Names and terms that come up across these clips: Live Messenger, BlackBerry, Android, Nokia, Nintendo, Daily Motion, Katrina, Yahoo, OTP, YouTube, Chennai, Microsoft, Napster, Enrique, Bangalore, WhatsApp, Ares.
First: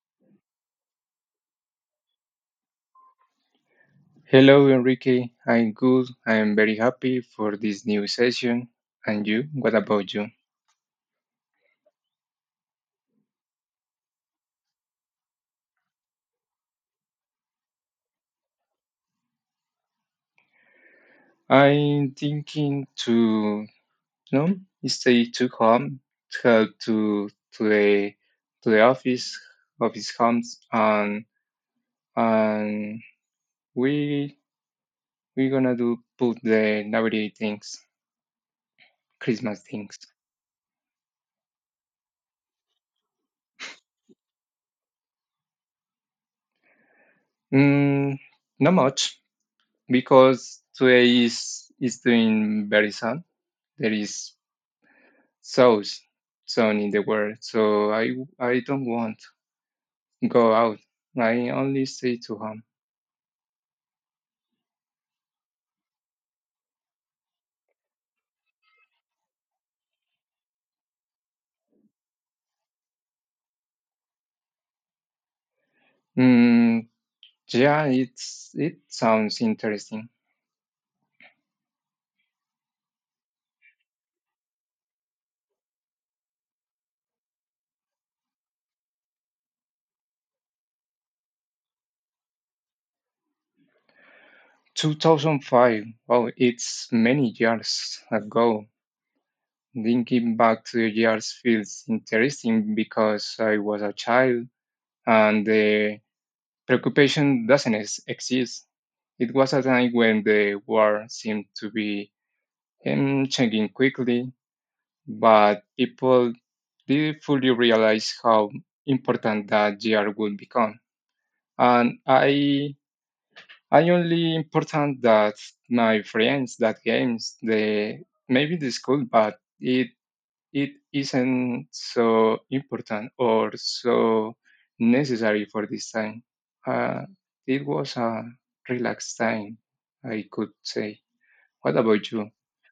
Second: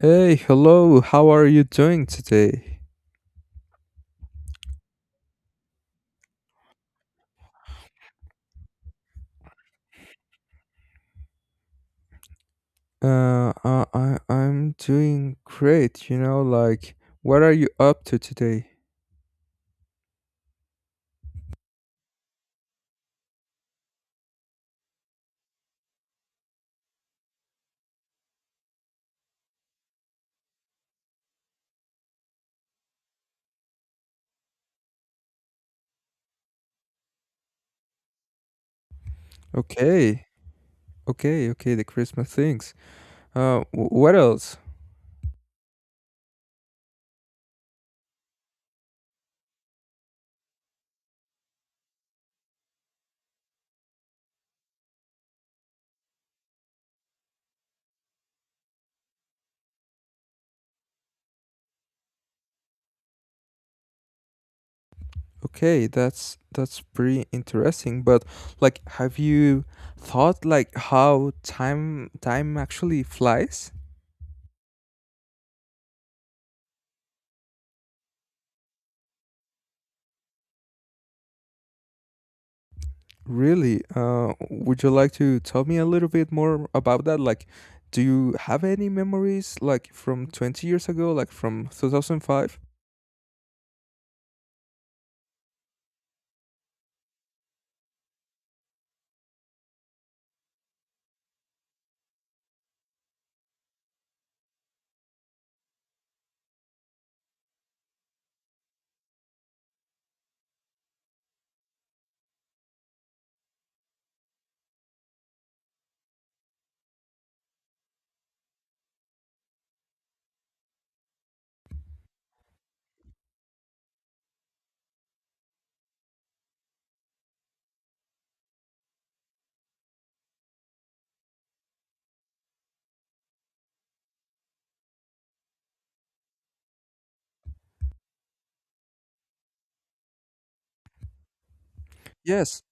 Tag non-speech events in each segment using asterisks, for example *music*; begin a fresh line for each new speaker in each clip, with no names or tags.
Hey, hello. How are you doing today?
Hello, Enrique. I'm good. I'm very happy for this new session. And you? What about you?
I'm doing great. What are you up to today?
I'm thinking to no stay too home, to to to the to the office homes and we we gonna do put the nowadays things, Christmas things.
Okay, okay. The Christmas things. What else?
Mm, Not much because today is doing very sun. There is souls sown in the world. So I don't want to go out. I only stay to home.
Okay, that's pretty interesting. But have you thought how time actually flies?
Mm, yeah, it sounds interesting.
Really? Would you like to tell me a little bit more about that? Do you have any memories like from 20 years ago, like from 2005?
2005. Oh, it's many years ago. Thinking back to the years feels interesting because I was a child and the preoccupation doesn't exist. It was a time when the world seemed to be changing quickly, but people didn't fully realize how important that year would become. And I only important that my friends, that games, the maybe the school, but it isn't so important or so necessary for this time. Uh, it was a relaxed time, I could say. What about you?
Yes,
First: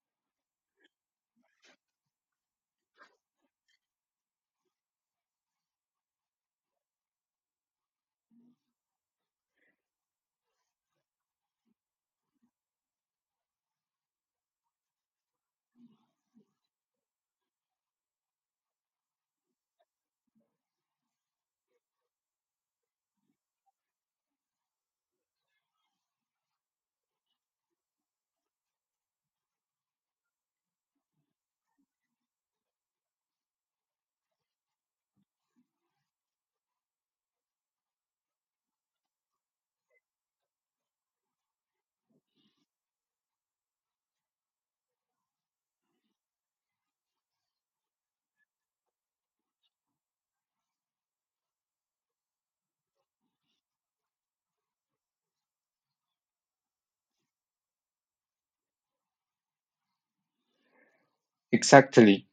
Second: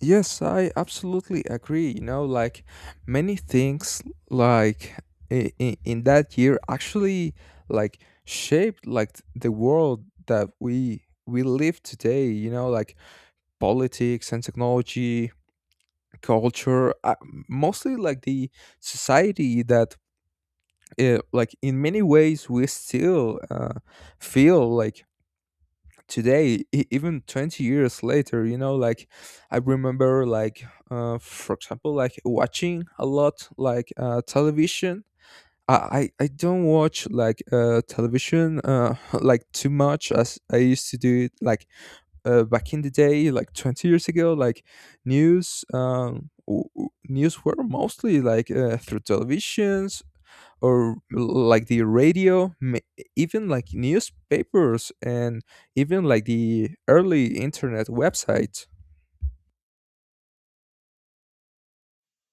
yes, I absolutely agree. Many things like in that year actually like shaped the world that we live today, politics and technology, culture, mostly like the society that like in many ways we still feel like today, even 20 years later. I remember for example watching a lot television. I don't watch television *laughs* too much as I used to do it back in the day, like 20 years ago. News, news were mostly through televisions or like the radio, even like newspapers and even like the early internet websites.
Exactly.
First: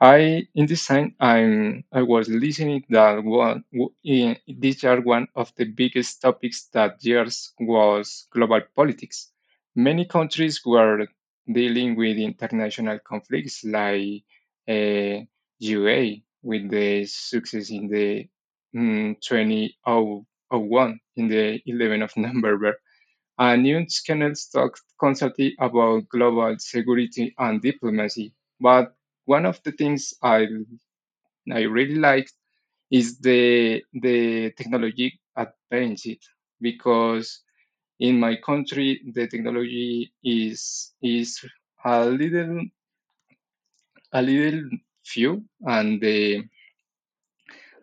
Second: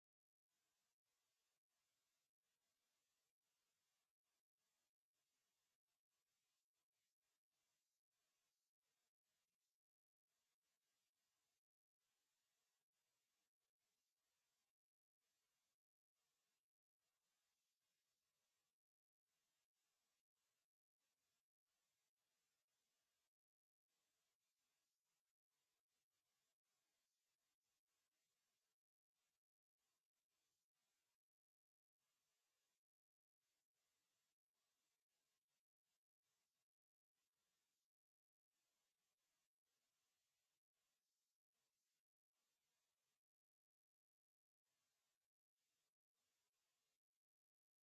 I in this time I was listening that one these are one of the biggest topics that years was global politics. Many countries were dealing with international conflicts, like uh, UA, with the success in the 2001, in the 11th of *laughs* November, and news Kennels talked constantly about global security and diplomacy. But one of the things I really liked is the technology advantage, because in my country, the technology is a little, a little few, and the,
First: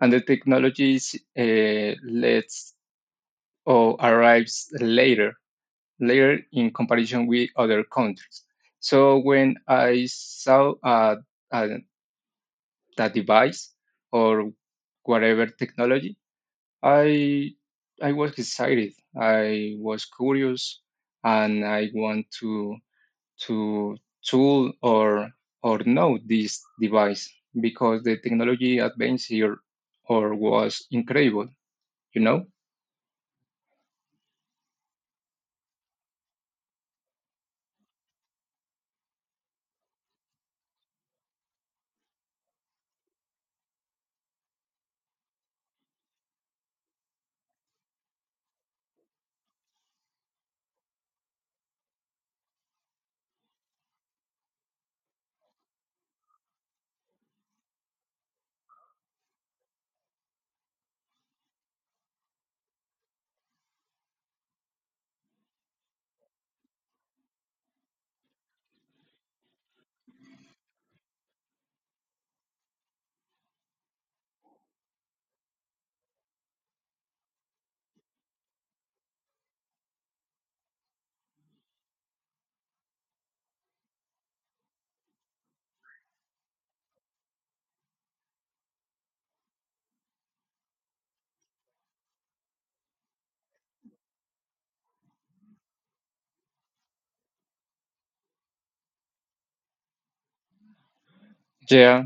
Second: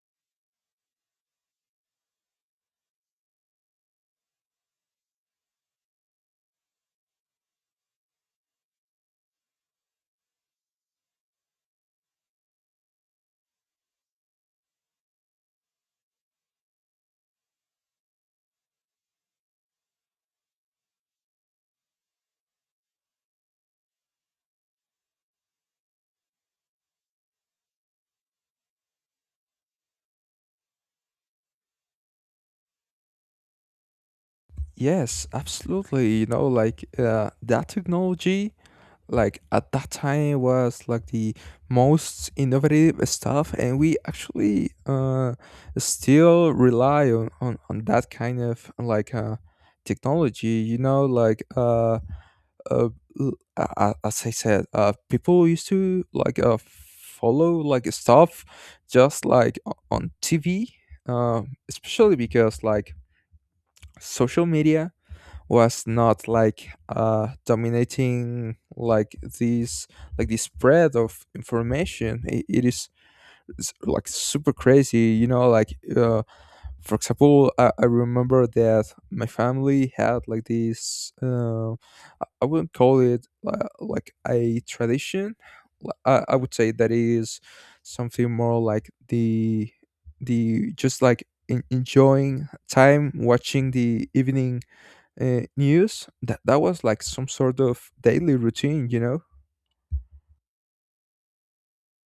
and the technologies lets or arrives later layer in comparison with other countries. So when I saw uh, that device or whatever technology, I I was excited. I was curious, and I want to tool or know this device because the technology advance here or was incredible. You know.
Yes, absolutely. That technology at that time it was like the most innovative stuff, and we actually still rely on that kind of technology. Uh as I said, people used to follow stuff just on TV, uh, especially because social media was not dominating like the spread of information. It is like super crazy. For example, I remember that my family had like this I wouldn't call it like a tradition. I would say that is something more like the just like enjoying time watching the evening news. That was like some sort of daily routine, you know.
Yeah,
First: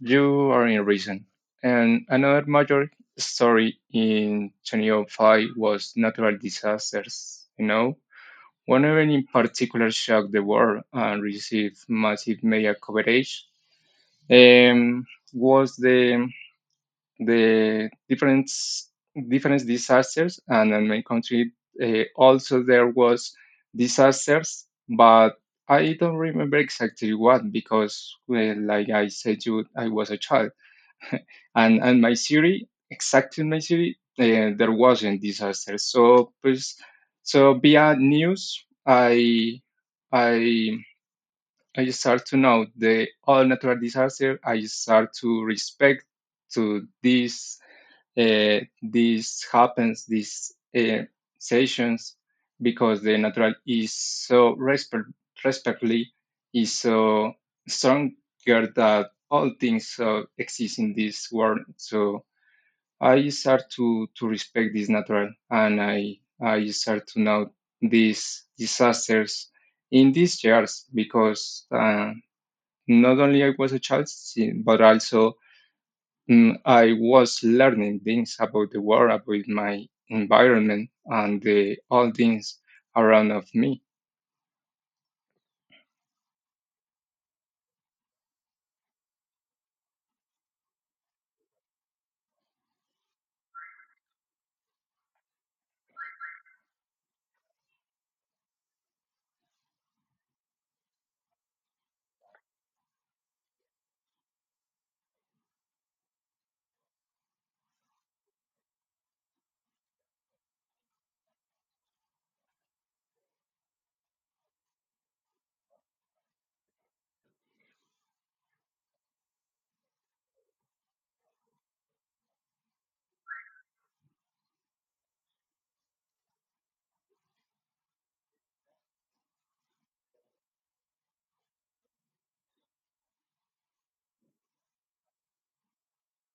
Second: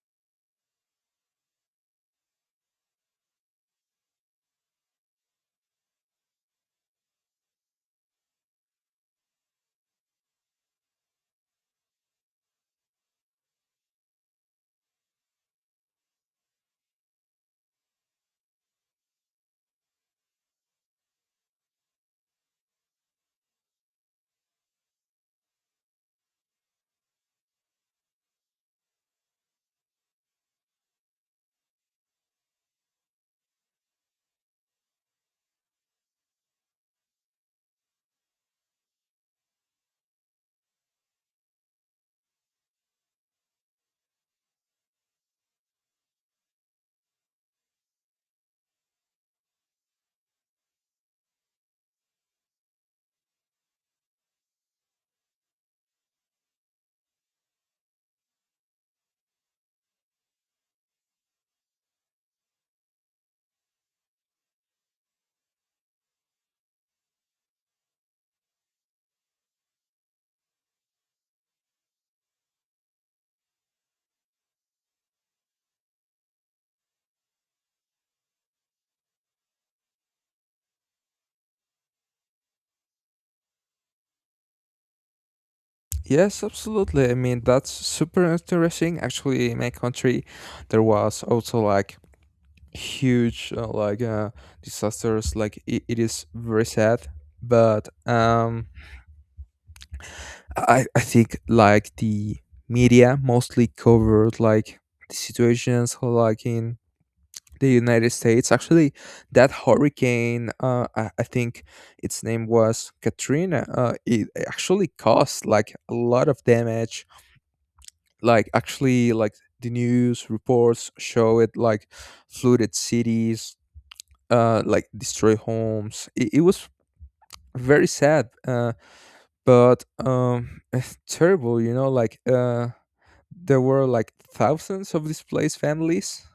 you are in reason. And another major story in 2005 was natural disasters. One event in particular shocked the world and received massive media coverage. Um, was the different disasters, and in my country also there was disasters, but I don't remember exactly what, because, well, like I said, you I was a child, and my city, exactly in my city, there wasn't disaster. So pues, so via news, I I start to know the all natural disaster. I start to respect to this, this happens these, sessions, because the natural is so respectfully, is so stronger that all things, exist in this world. So I start to respect this natural, and I start to know these disasters in these years, because not only I was a child, but also, I was learning things about the world, about my environment, and the all things around of me.
Yes, absolutely. I mean, that's super interesting. Actually, in my country, there was also like huge disasters. It, it is very sad, but I think like the media mostly covered the situations like in the United States. Actually, that hurricane, I think its name was Katrina. It actually caused like a lot of damage. Actually, the news reports show it like flooded cities, like destroy homes. It was very sad, but *laughs* terrible. There were like thousands of displaced families.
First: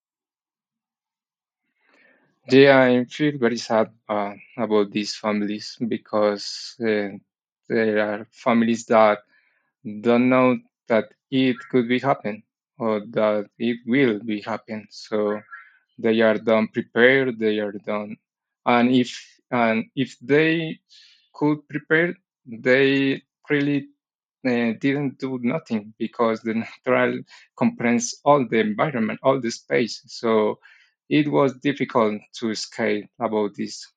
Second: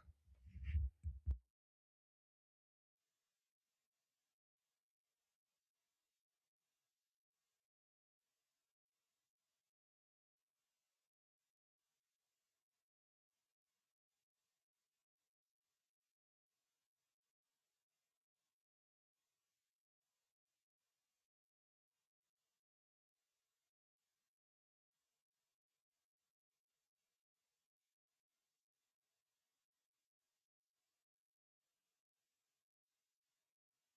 Yeah, I feel very sad about these families, because there are families that don't know that it could be happen, or that it will be happen, so they are done prepared, they are done, and if they could prepare, they really didn't do nothing, because the *laughs* natural comprehends all the environment, all the space, so it was difficult to escape about this.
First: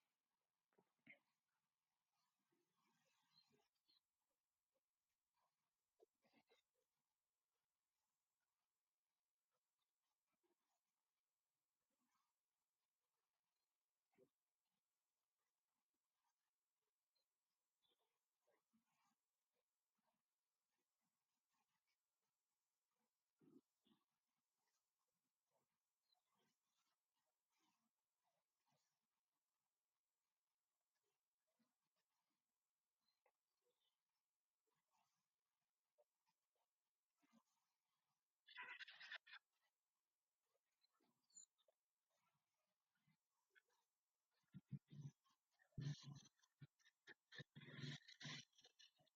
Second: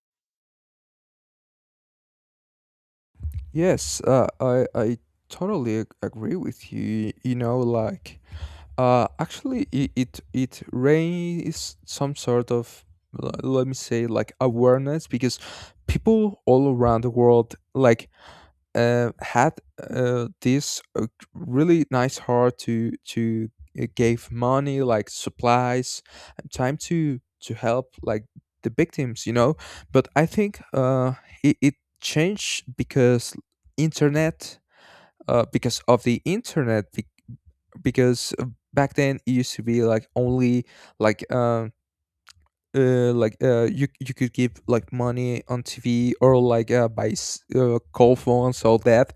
Yes, I totally agree with you. You know, like actually, it, it raises some sort of, let me say, like awareness, because people all around the world had this really nice heart to gave money, like supplies and time to help the victims, you know. But I think it changed because internet because of the internet, be- because back then it used to be like only like um you could give like money on TV, or call phones, all that.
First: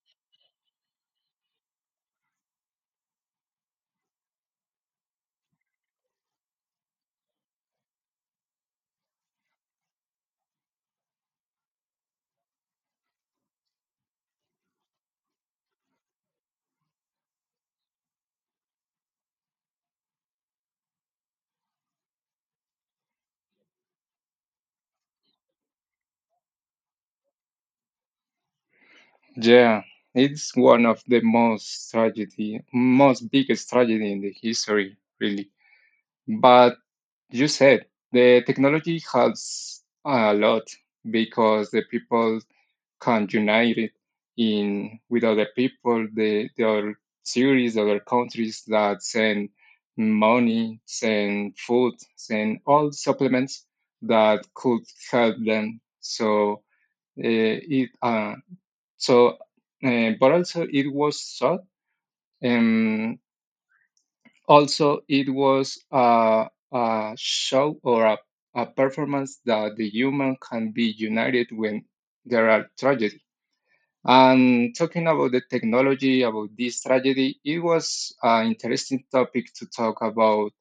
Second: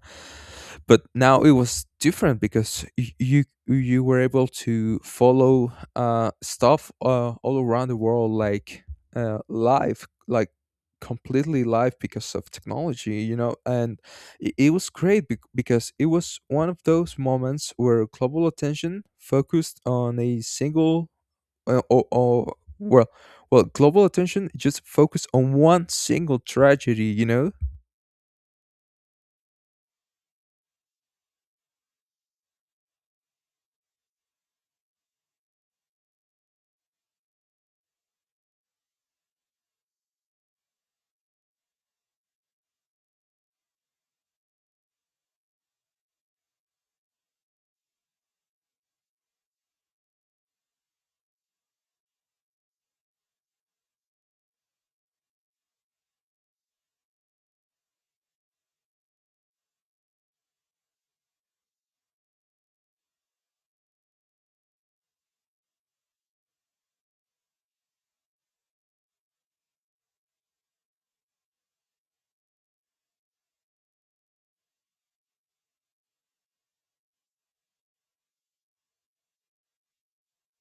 But now it was different because you were able to follow stuff all around the world live, completely live, because of technology, you know. And it was great, because it was one of those moments where global attention focused on a single, or well well, global attention just focused on one single tragedy, you know.
Yeah, it's one of the most tragedy, most biggest tragedy in the history, really. But you said the technology helps a lot, because the people can unite it in with other people, the other cities, other countries that send money, send food, send all supplements that could help them. So it, so, but also it was thought. Um, Also, it was a show, or a performance, that the human can be united when there are tragedy. And talking about the technology, about this tragedy, it was an interesting topic to talk about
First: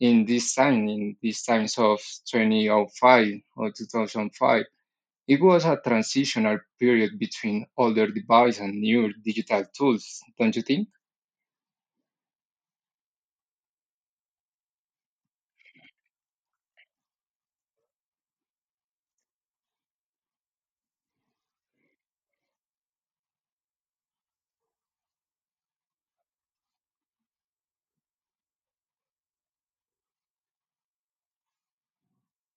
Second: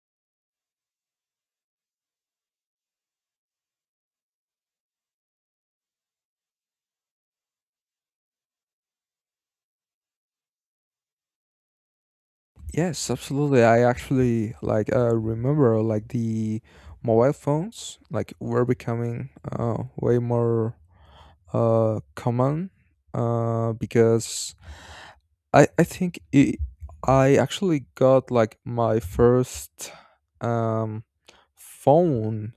in this time, in these times of 2005 or 2005. It was a transitional period between older devices and newer digital tools, don't you think?
Yes, absolutely. I actually remember the mobile phones like were becoming way more common, because I think I actually got like my first um phone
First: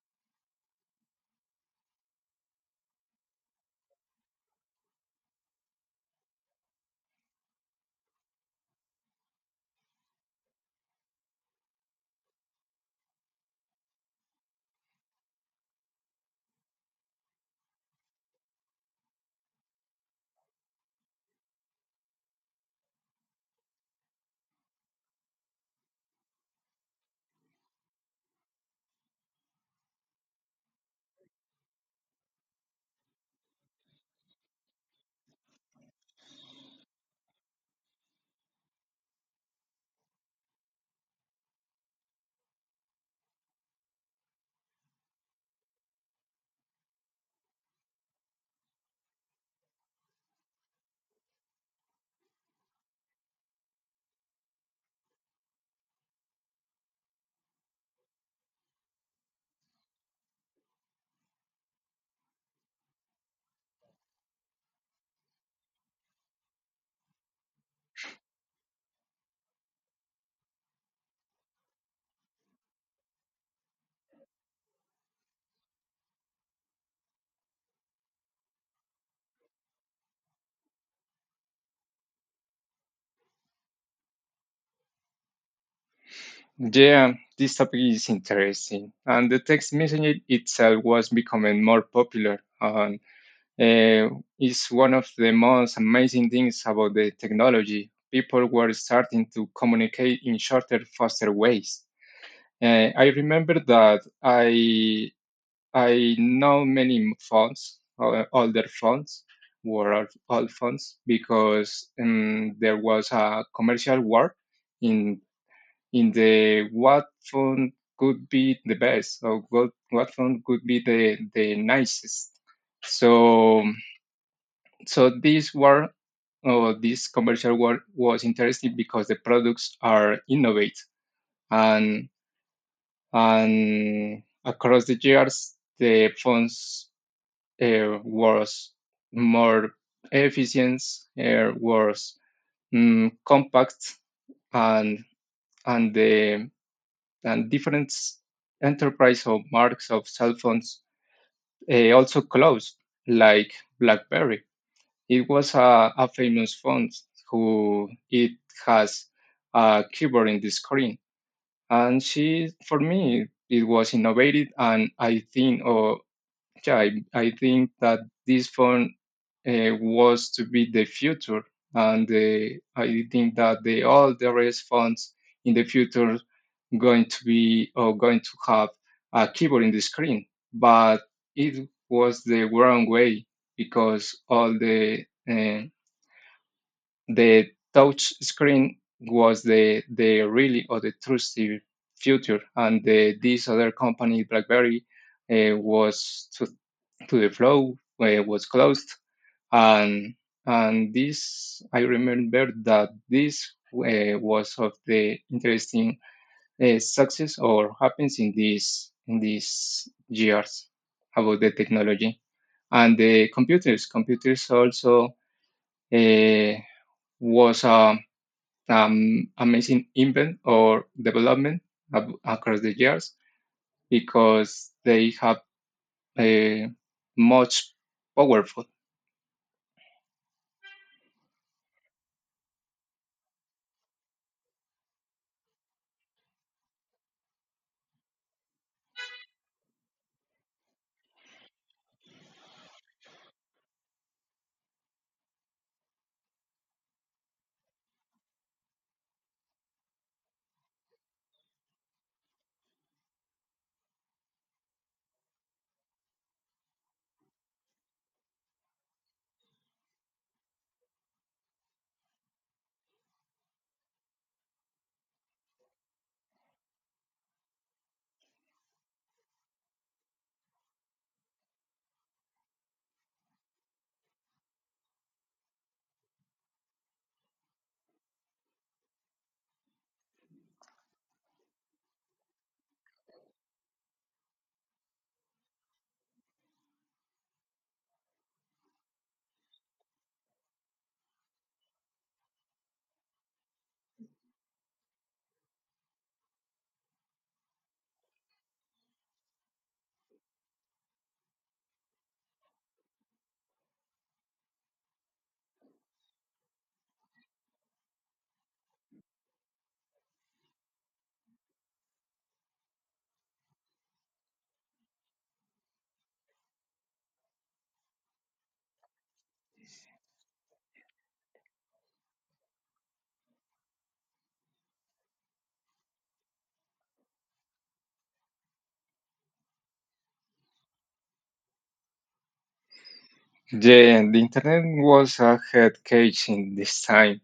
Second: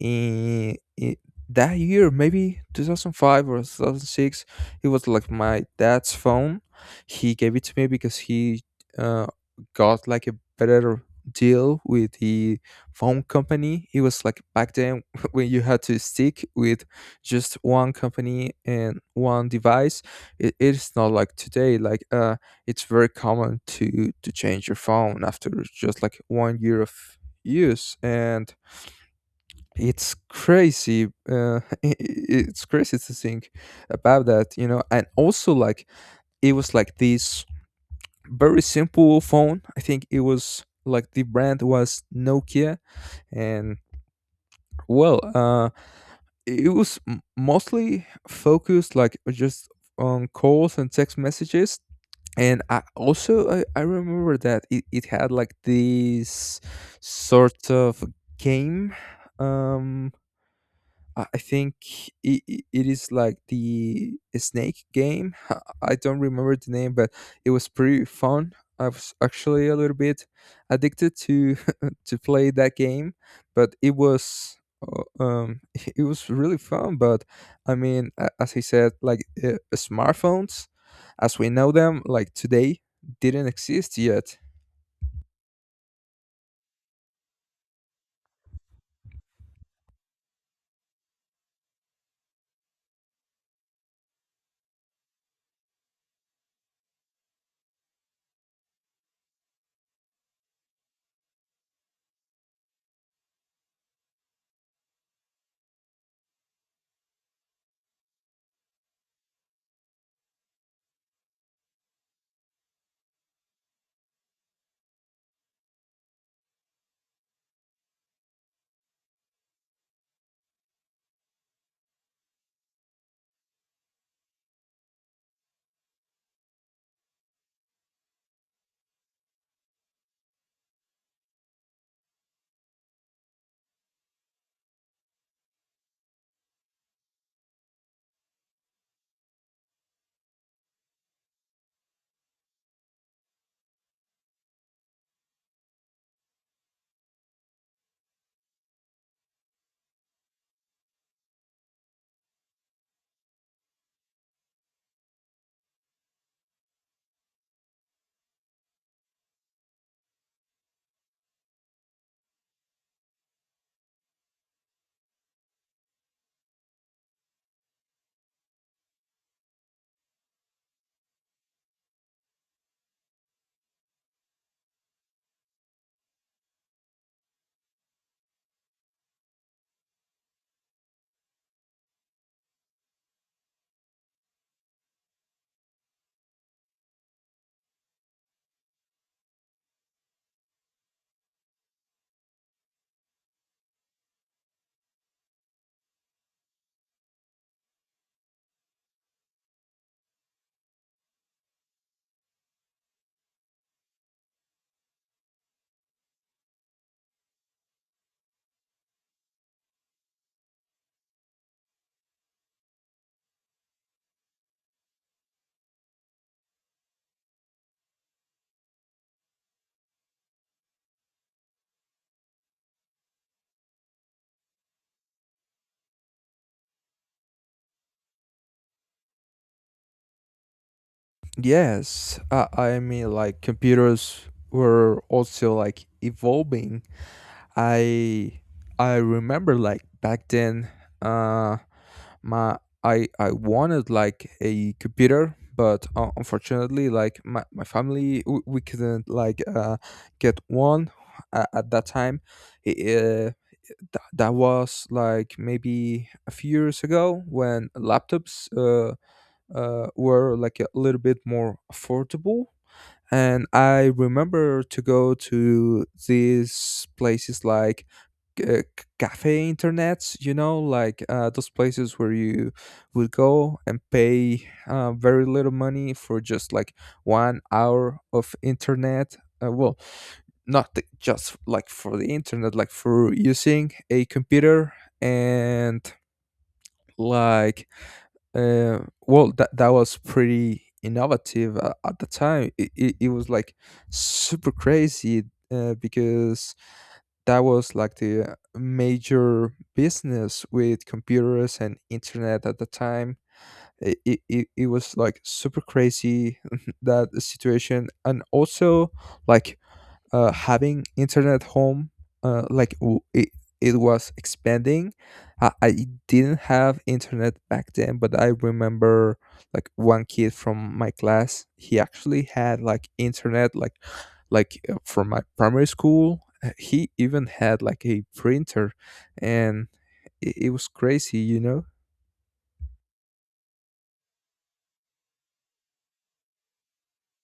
in that year, maybe 2005 or 2006. It was like my dad's phone. He gave it to me because he uh, got like a better deal with the phone company. It was like back then *laughs* when you had to stick with just one company and one device. It, it's not like today. It's very common to change your phone after just like 1 year of use, and it's crazy, *laughs* it's crazy to think about that, you know. And also it was like this very simple phone. I think it was like the brand was Nokia, and well uh it was mostly focused like just on calls and text messages. And I remember that it had like this sort of game. um I think it, it is like the snake game. *laughs* I don't remember the name, but it was pretty fun. I was actually a little bit addicted to *laughs* to play that game, but it was uh, um *laughs* it was really fun. But I mean, as I said, smartphones, as we know them, like today, didn't exist yet.
Yeah, this topic is interesting. And the text messaging itself was becoming more popular. And it's one of the most amazing things about the technology. People were starting to communicate in shorter, faster ways. I remember that I know many phones, older phones, were old phones because there was a commercial war in in the what phone could be the best, or what phone could be the nicest. So so this war, or this commercial war, was interesting because the products are innovate, and and across the years the phones was more efficient, was compact, and and the and different enterprise or marks of cell phones, also closed, like BlackBerry. It was a famous phone, who it has a keyboard in the screen, and she for me it was innovative, and I think or yeah, I think that this phone was to be the future, and I think that the all the rest phones in the future going to be, or going to have, a keyboard in the screen, but it was the wrong way, because all the touch screen was the really, or the trusty future, and this other company BlackBerry was to the flow, was closed, and and this, I remember, that this was of the interesting success or happens in these years about the technology and the computers. Computers also uh, was a amazing invent or development across the years, because they have uh, much powerful.
Yes, I mean, like computers were also like evolving. I I remember like back then, uh, my I wanted like a computer, but unfortunately, like my family, we couldn't get one at that time. It, that That was like maybe a few years ago when laptops were like a little bit more affordable. And I remember to go to these places cafe internets, you know, those places where you would go and pay very little money for just like 1 hour of internet. Uh, well, not just like for the internet, like for using a computer, and like uh, that was pretty innovative at the time. It was like super crazy, because that was like the major business with computers and internet at the time. It was like super crazy *laughs* that situation. And also like having internet at home uh, like w- it, it was expanding. I didn't have internet back then, but I remember one kid from my class, he actually had like internet from my primary school. He even had like a printer, and it was crazy, you know.
Yeah, the internet was a head cage in this time.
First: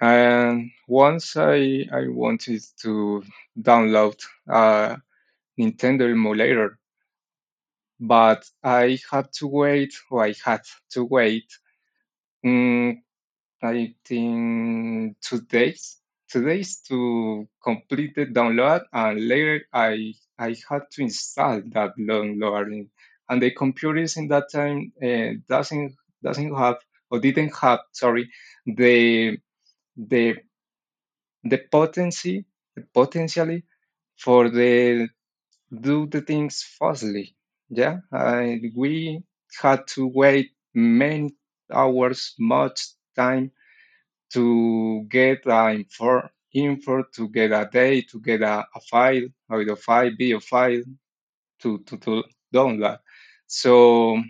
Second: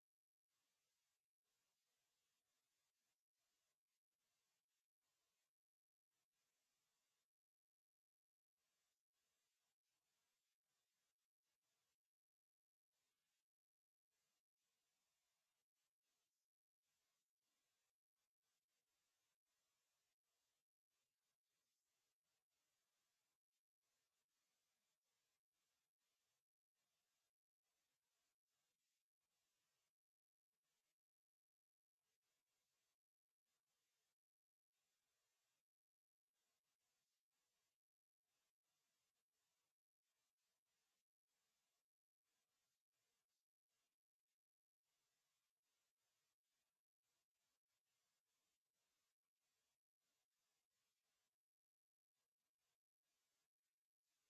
And once I wanted to download a Nintendo emulator, but I had to wait, mm, I think 2 days, 2 days to complete the download, and later I had to install that download, and the computers in that time, doesn't have, or didn't have, sorry, the the the potency, potentially, for the do the things fastly. Yeah, we had to wait many hours, much time, to get info, to get a day, to get a file, audio file, video file, to download. So,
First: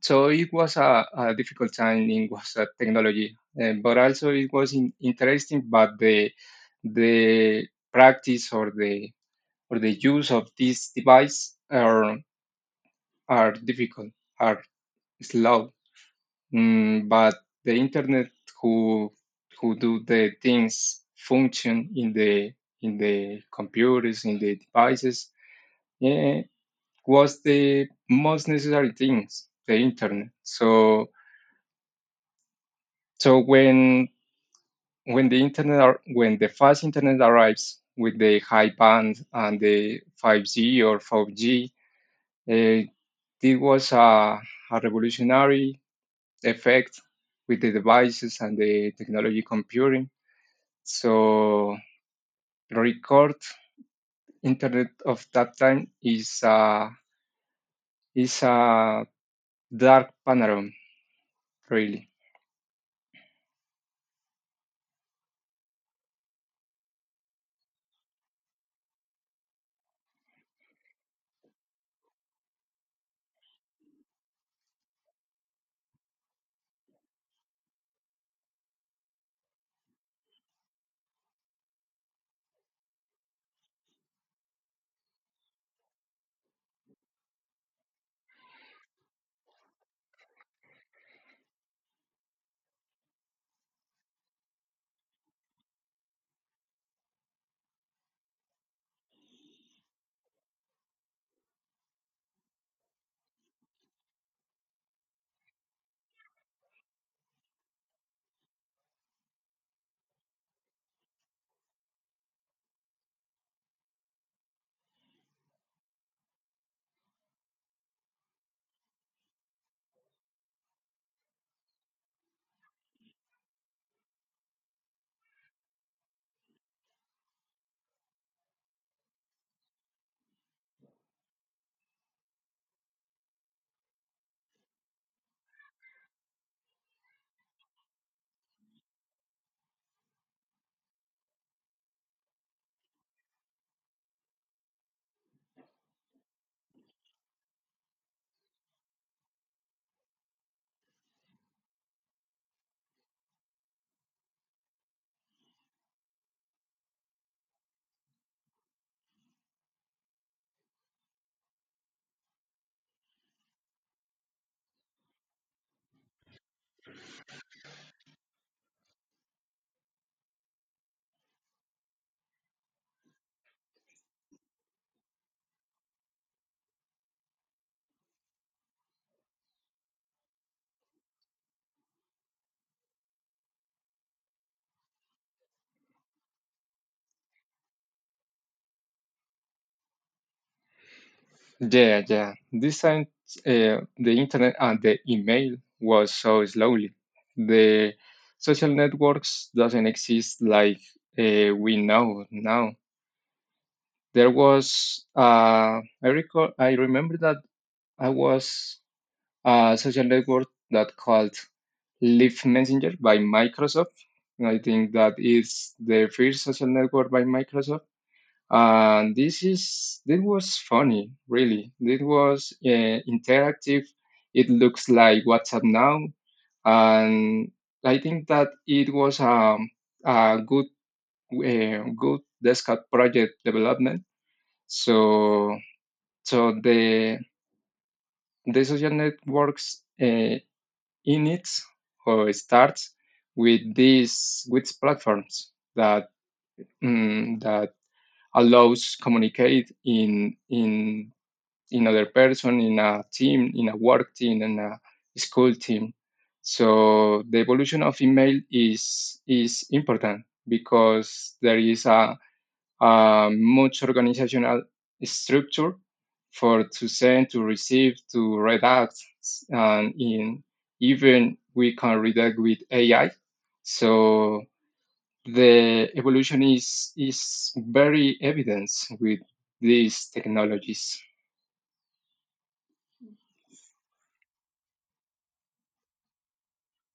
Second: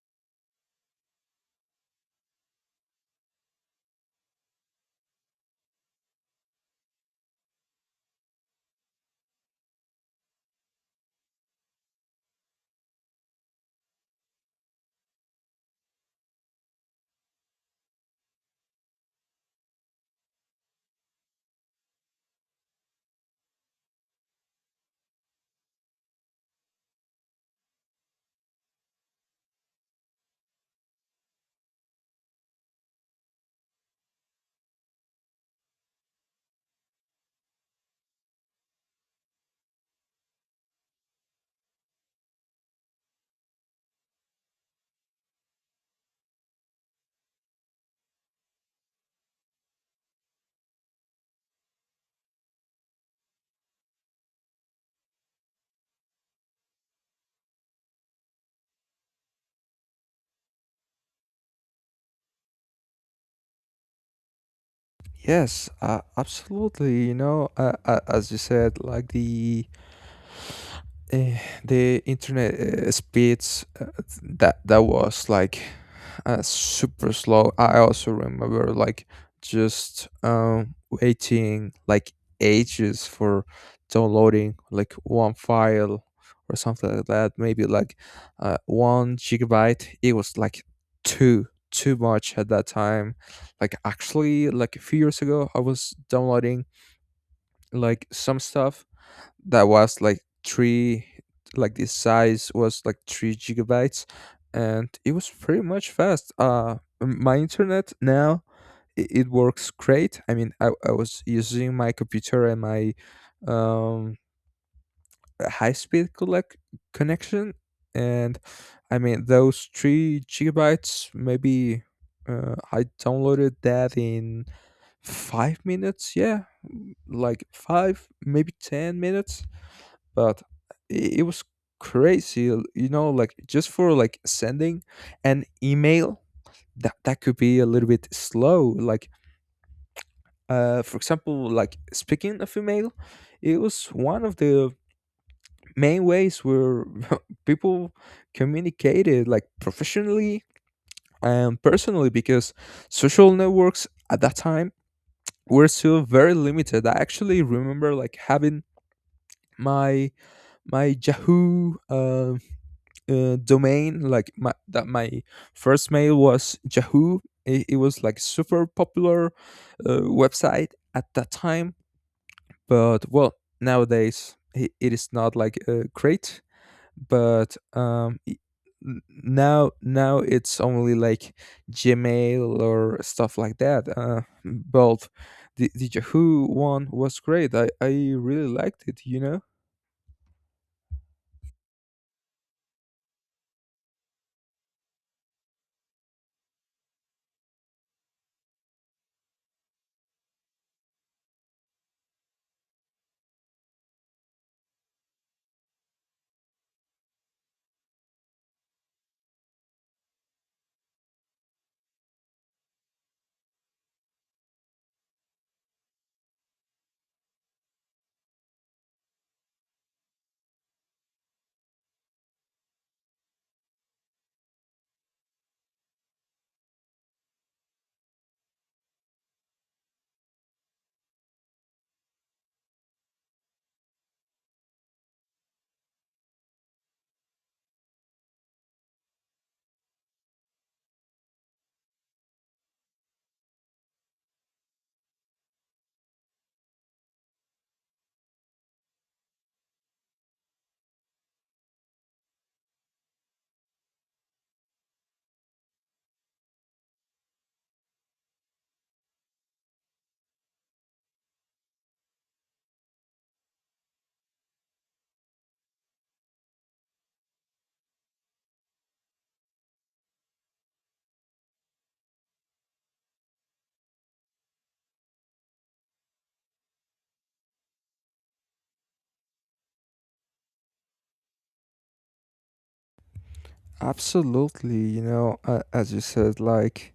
so, it was a difficult time in WhatsApp technology, but also it was interesting. But the practice, or the use of this device, or are difficult, are slow, but the internet, who who do the things function in the computers, in the devices, yeah, was the most necessary things, the internet. So when when the fast internet arrives with the high band and the 5G or 4G, uh, it was a revolutionary effect with the devices and the technology computing. So record internet of that time is a dark panorama, really.
Yes, absolutely, you know. As you said, the internet speeds, that was like super slow. I also remember like just waiting like ages for downloading like one file or something like that. Maybe like 1 gigabyte. It was like too much at that time. Actually, like a few years ago, I was downloading like some stuff that was like three like the size was like 3 gigabytes, and it was pretty much fast. My internet now, it works great. I mean, I was using my computer and my um high speed collect connection, and I mean those 3 gigabytes, maybe, I downloaded that in 5 minutes. Yeah, like 5 maybe 10 minutes But it was crazy, you know. Like just for like sending an email, that could be a little bit slow. For example, like speaking of email, it was one of the main ways where *laughs* people communicated, like professionally and personally, because social networks at that time were still very limited. I actually remember like having my my Yahoo domain. My first mail was Yahoo. It was like super popular website at that time. But nowadays it is not great. But now it's only like Gmail or stuff like that. But the Yahoo one was great. I really liked it, you know.
Yeah, yeah. This time, the internet and the email was so slowly. The social networks doesn't exist like, we know now. There was, I remember that I was a social network that called Live Messenger by Microsoft. I think that is the first social network by Microsoft. And this was funny, really. It was interactive. It looks like WhatsApp now, and I think that it was a good desktop project development. So so the social networks. Inits, or starts, with these, with platforms that, that allows communicate in other person, in a team, in a work team, in a school team, so the evolution of email is important, because there is a, much organizational structure, for to send, to receive, to redact, and in even we can redact with AI. So the evolution is very evident with these technologies.
Absolutely, you know. As you said,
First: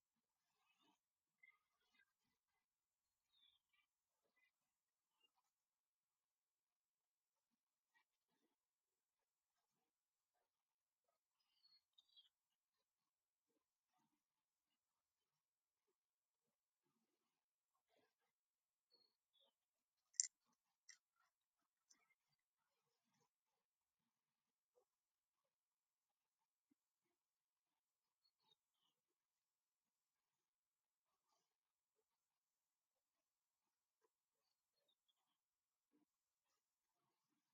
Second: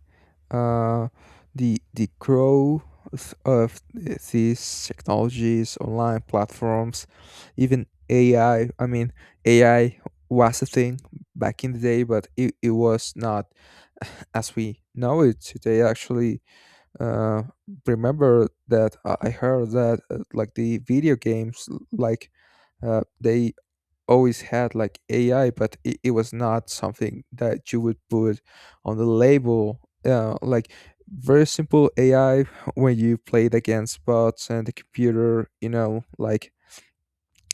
uh, the growth of these technologies, online platforms, even AI. I mean, AI was a thing back in the day, but it was not *laughs* as we know it today. Actually, uh, remember that I heard that like the video games, they always had like AI, but it was not something that you would put on the label. Uh, like Very simple AI *laughs* when you played against bots and the computer, you know.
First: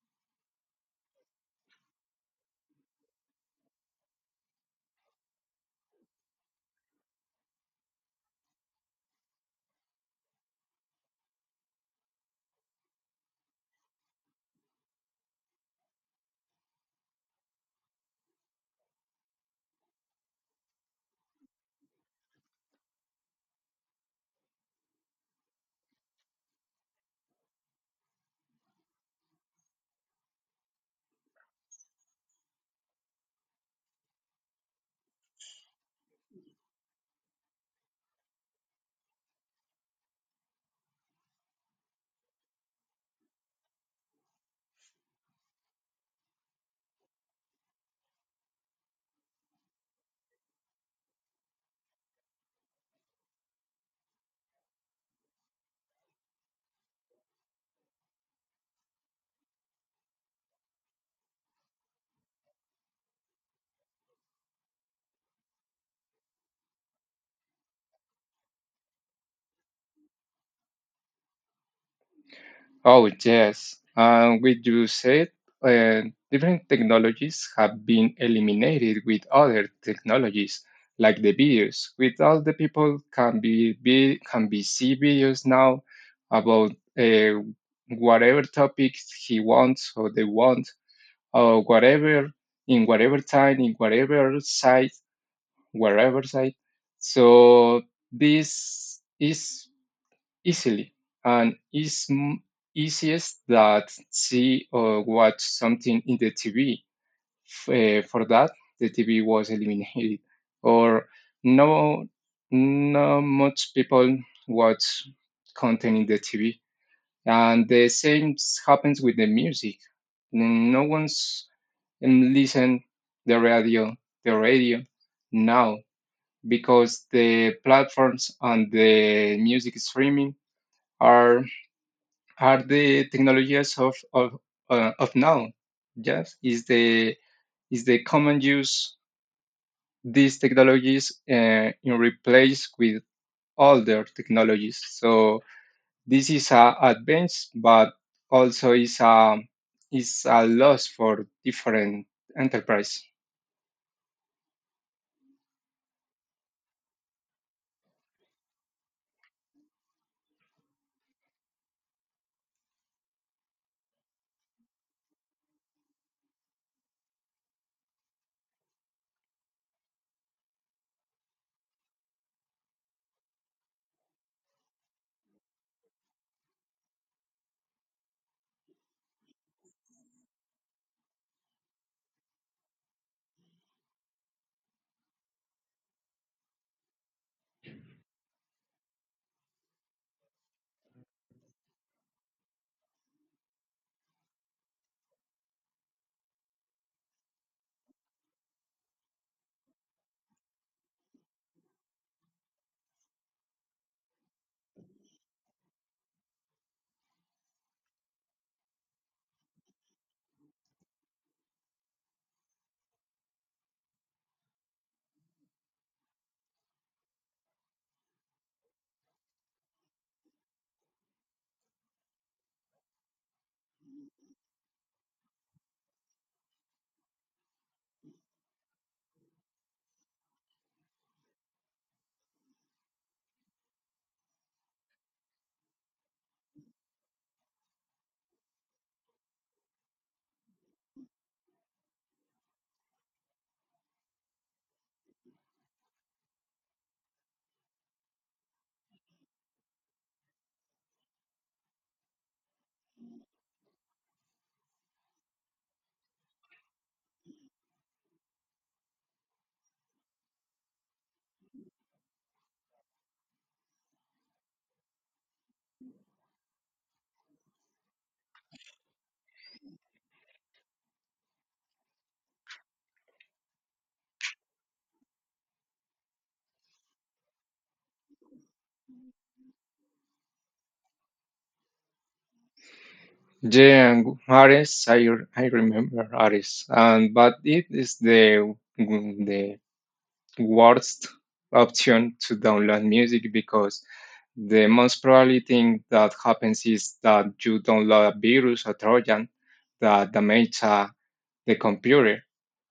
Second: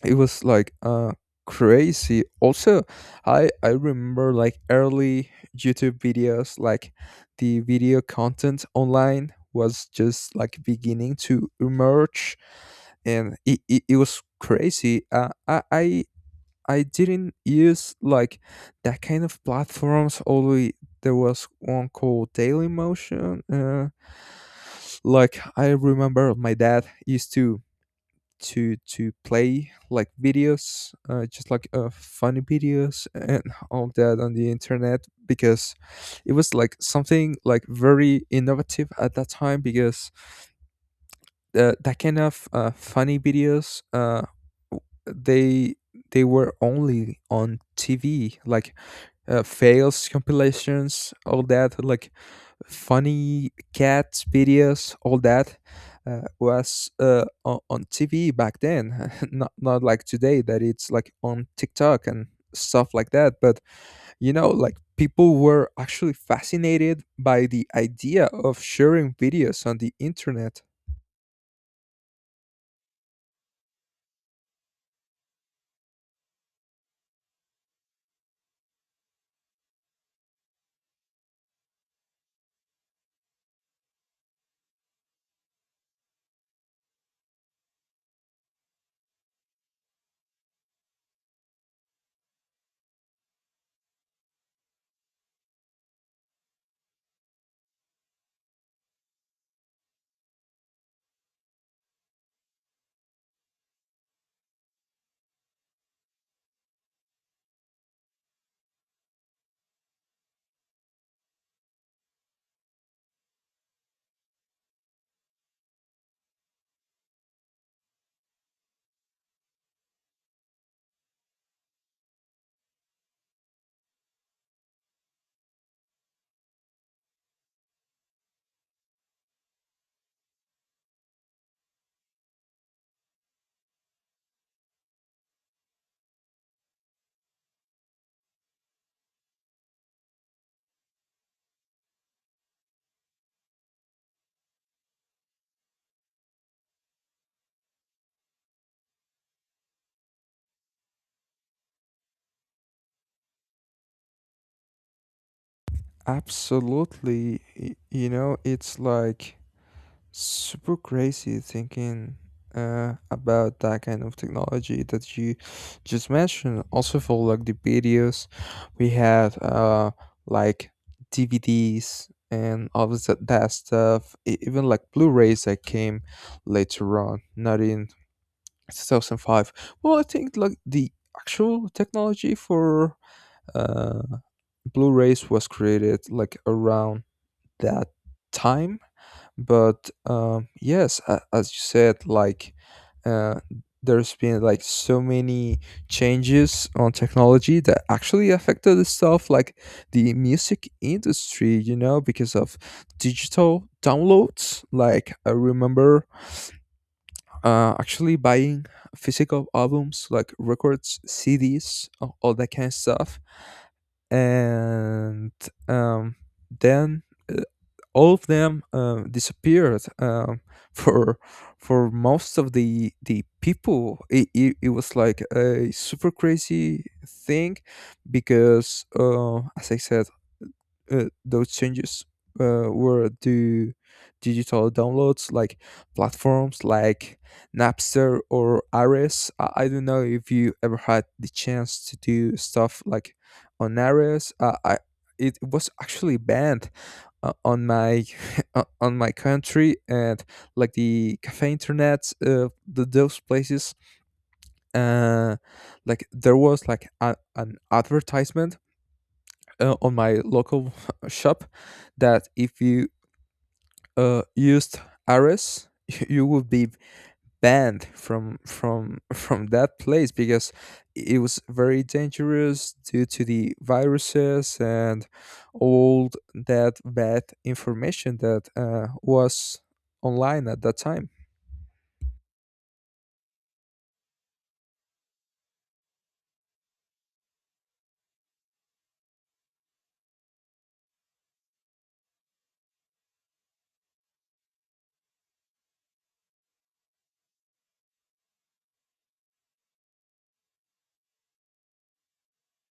It was like crazy. Also, I remember like early YouTube videos, like the video content online was just like beginning to emerge, and it was crazy. I didn't use like that kind of platforms. Although there was one called Daily Motion. I remember my dad used to play like videos, just like funny videos and all that on the internet, because it was like something like very innovative at that time. Because that kind of funny videos, w- they they were only on TV, like fails compilations, all that, like funny cat videos, all that on TV back then, *laughs* not not like today, that it's like on TikTok and stuff like that. But you know, like people were actually fascinated by the idea of sharing videos on the internet.
Oh, yes. And with you said, uh, different technologies have been eliminated with other technologies, like the videos. With all, the people can be see videos now about, uh, whatever topics he wants or they want, or whatever, in whatever time, in whatever site, wherever site. So this is easily, and it's easiest that see or watch something in the TV. For that, the TV was eliminated, or no, not much people watch content in the TV, and the same happens with the music. No one's listen the radio, the radio now, because the platforms and the music streaming are are the technologies of now. Yes, is the common use these technologies, in replace with older technologies. So this is a advance, but also is a loss for different enterprise.
Absolutely. You know, it's like super crazy thinking about that kind of technology that you just mentioned. Also, for like the videos, we had like DVDs and all of that, that stuff, even like Blu rays that came later on, not in 2005. Well, I think like the actual technology for uh, Blu rays was created like around that time. But Yes, as you said, uh there's been like so many changes on technology that actually affected the stuff like the music industry, you know, because of digital downloads. Like I remember actually buying physical albums, like records, CDs, all that kind of stuff. And um, then uh, all of them disappeared. *laughs* For for most of the people, it was like a super crazy thing. Because as I said, those changes were to digital downloads, like platforms like Napster or Ares. I don't know if you ever had the chance to do stuff like on Ares. I It was actually banned on my *laughs* on my country. And like the cafe internet, those places, uh like there was like an advertisement on my local *laughs* shop that if you used Ares, *laughs* you would be banned from *laughs* from that place, because it was very dangerous due to the viruses and all that bad information that was online at that time.
Yeah, and Ares, I remember Ares, and but it is the worst option to download music, because the most probably thing that happens is that you download a virus or Trojan that damage, the computer.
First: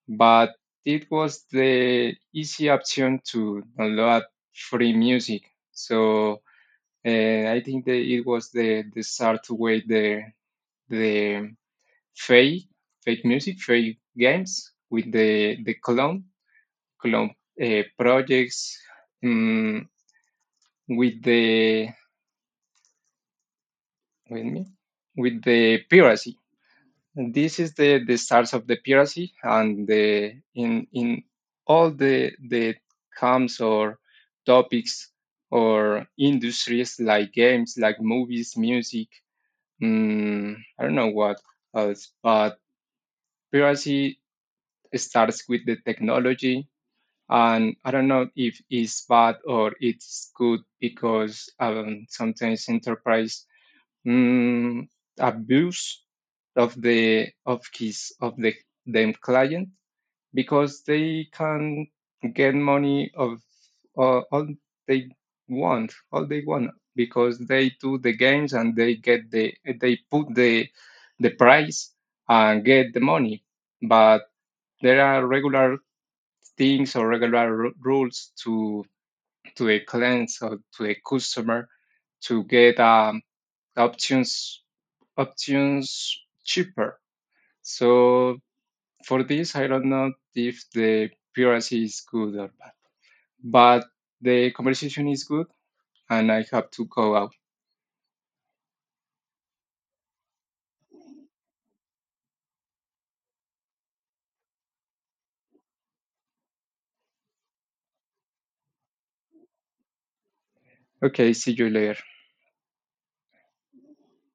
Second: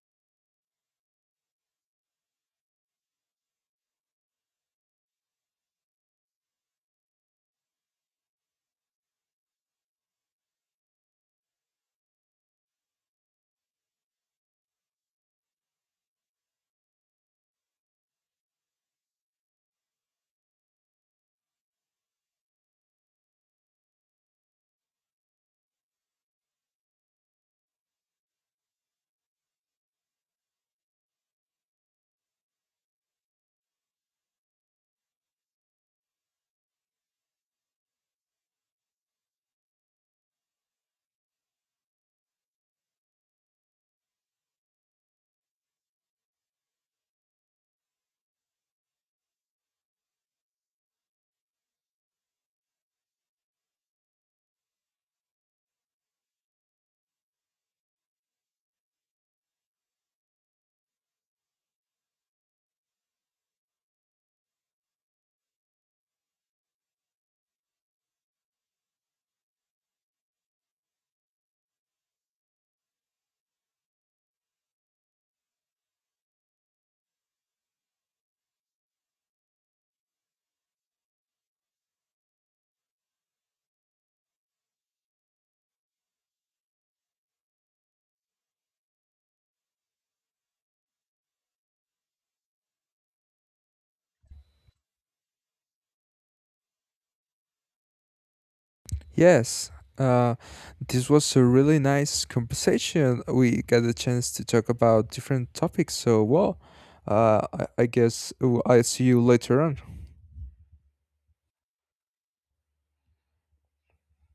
But it was the easy option to download free music. So, I think that it was the start to way the fake, fake music, fake games, with the clone club, projects, um, with the with me with the piracy. This is the start of the piracy, and the in all the camps, or topics, or industries, like games, like movies, music. I don't know what else, but piracy starts with the technology, and I don't know if it's bad or it's good, because sometimes enterprise, mm, abuse of the them client, because they can get money of, uh, all they want all they want, because they do the games and they get the, they put the price and get the money, but there are regular things, or regular rules to a clients or to a customer to get, options options cheaper. So for this, I don't know if the piracy is good or bad, but the conversation is good, and I have to go out.
Yes, uh, this was a really nice conversation. We got a chance to talk about different topics. So, well, I guess I'll see you later on.
Okay, see you later.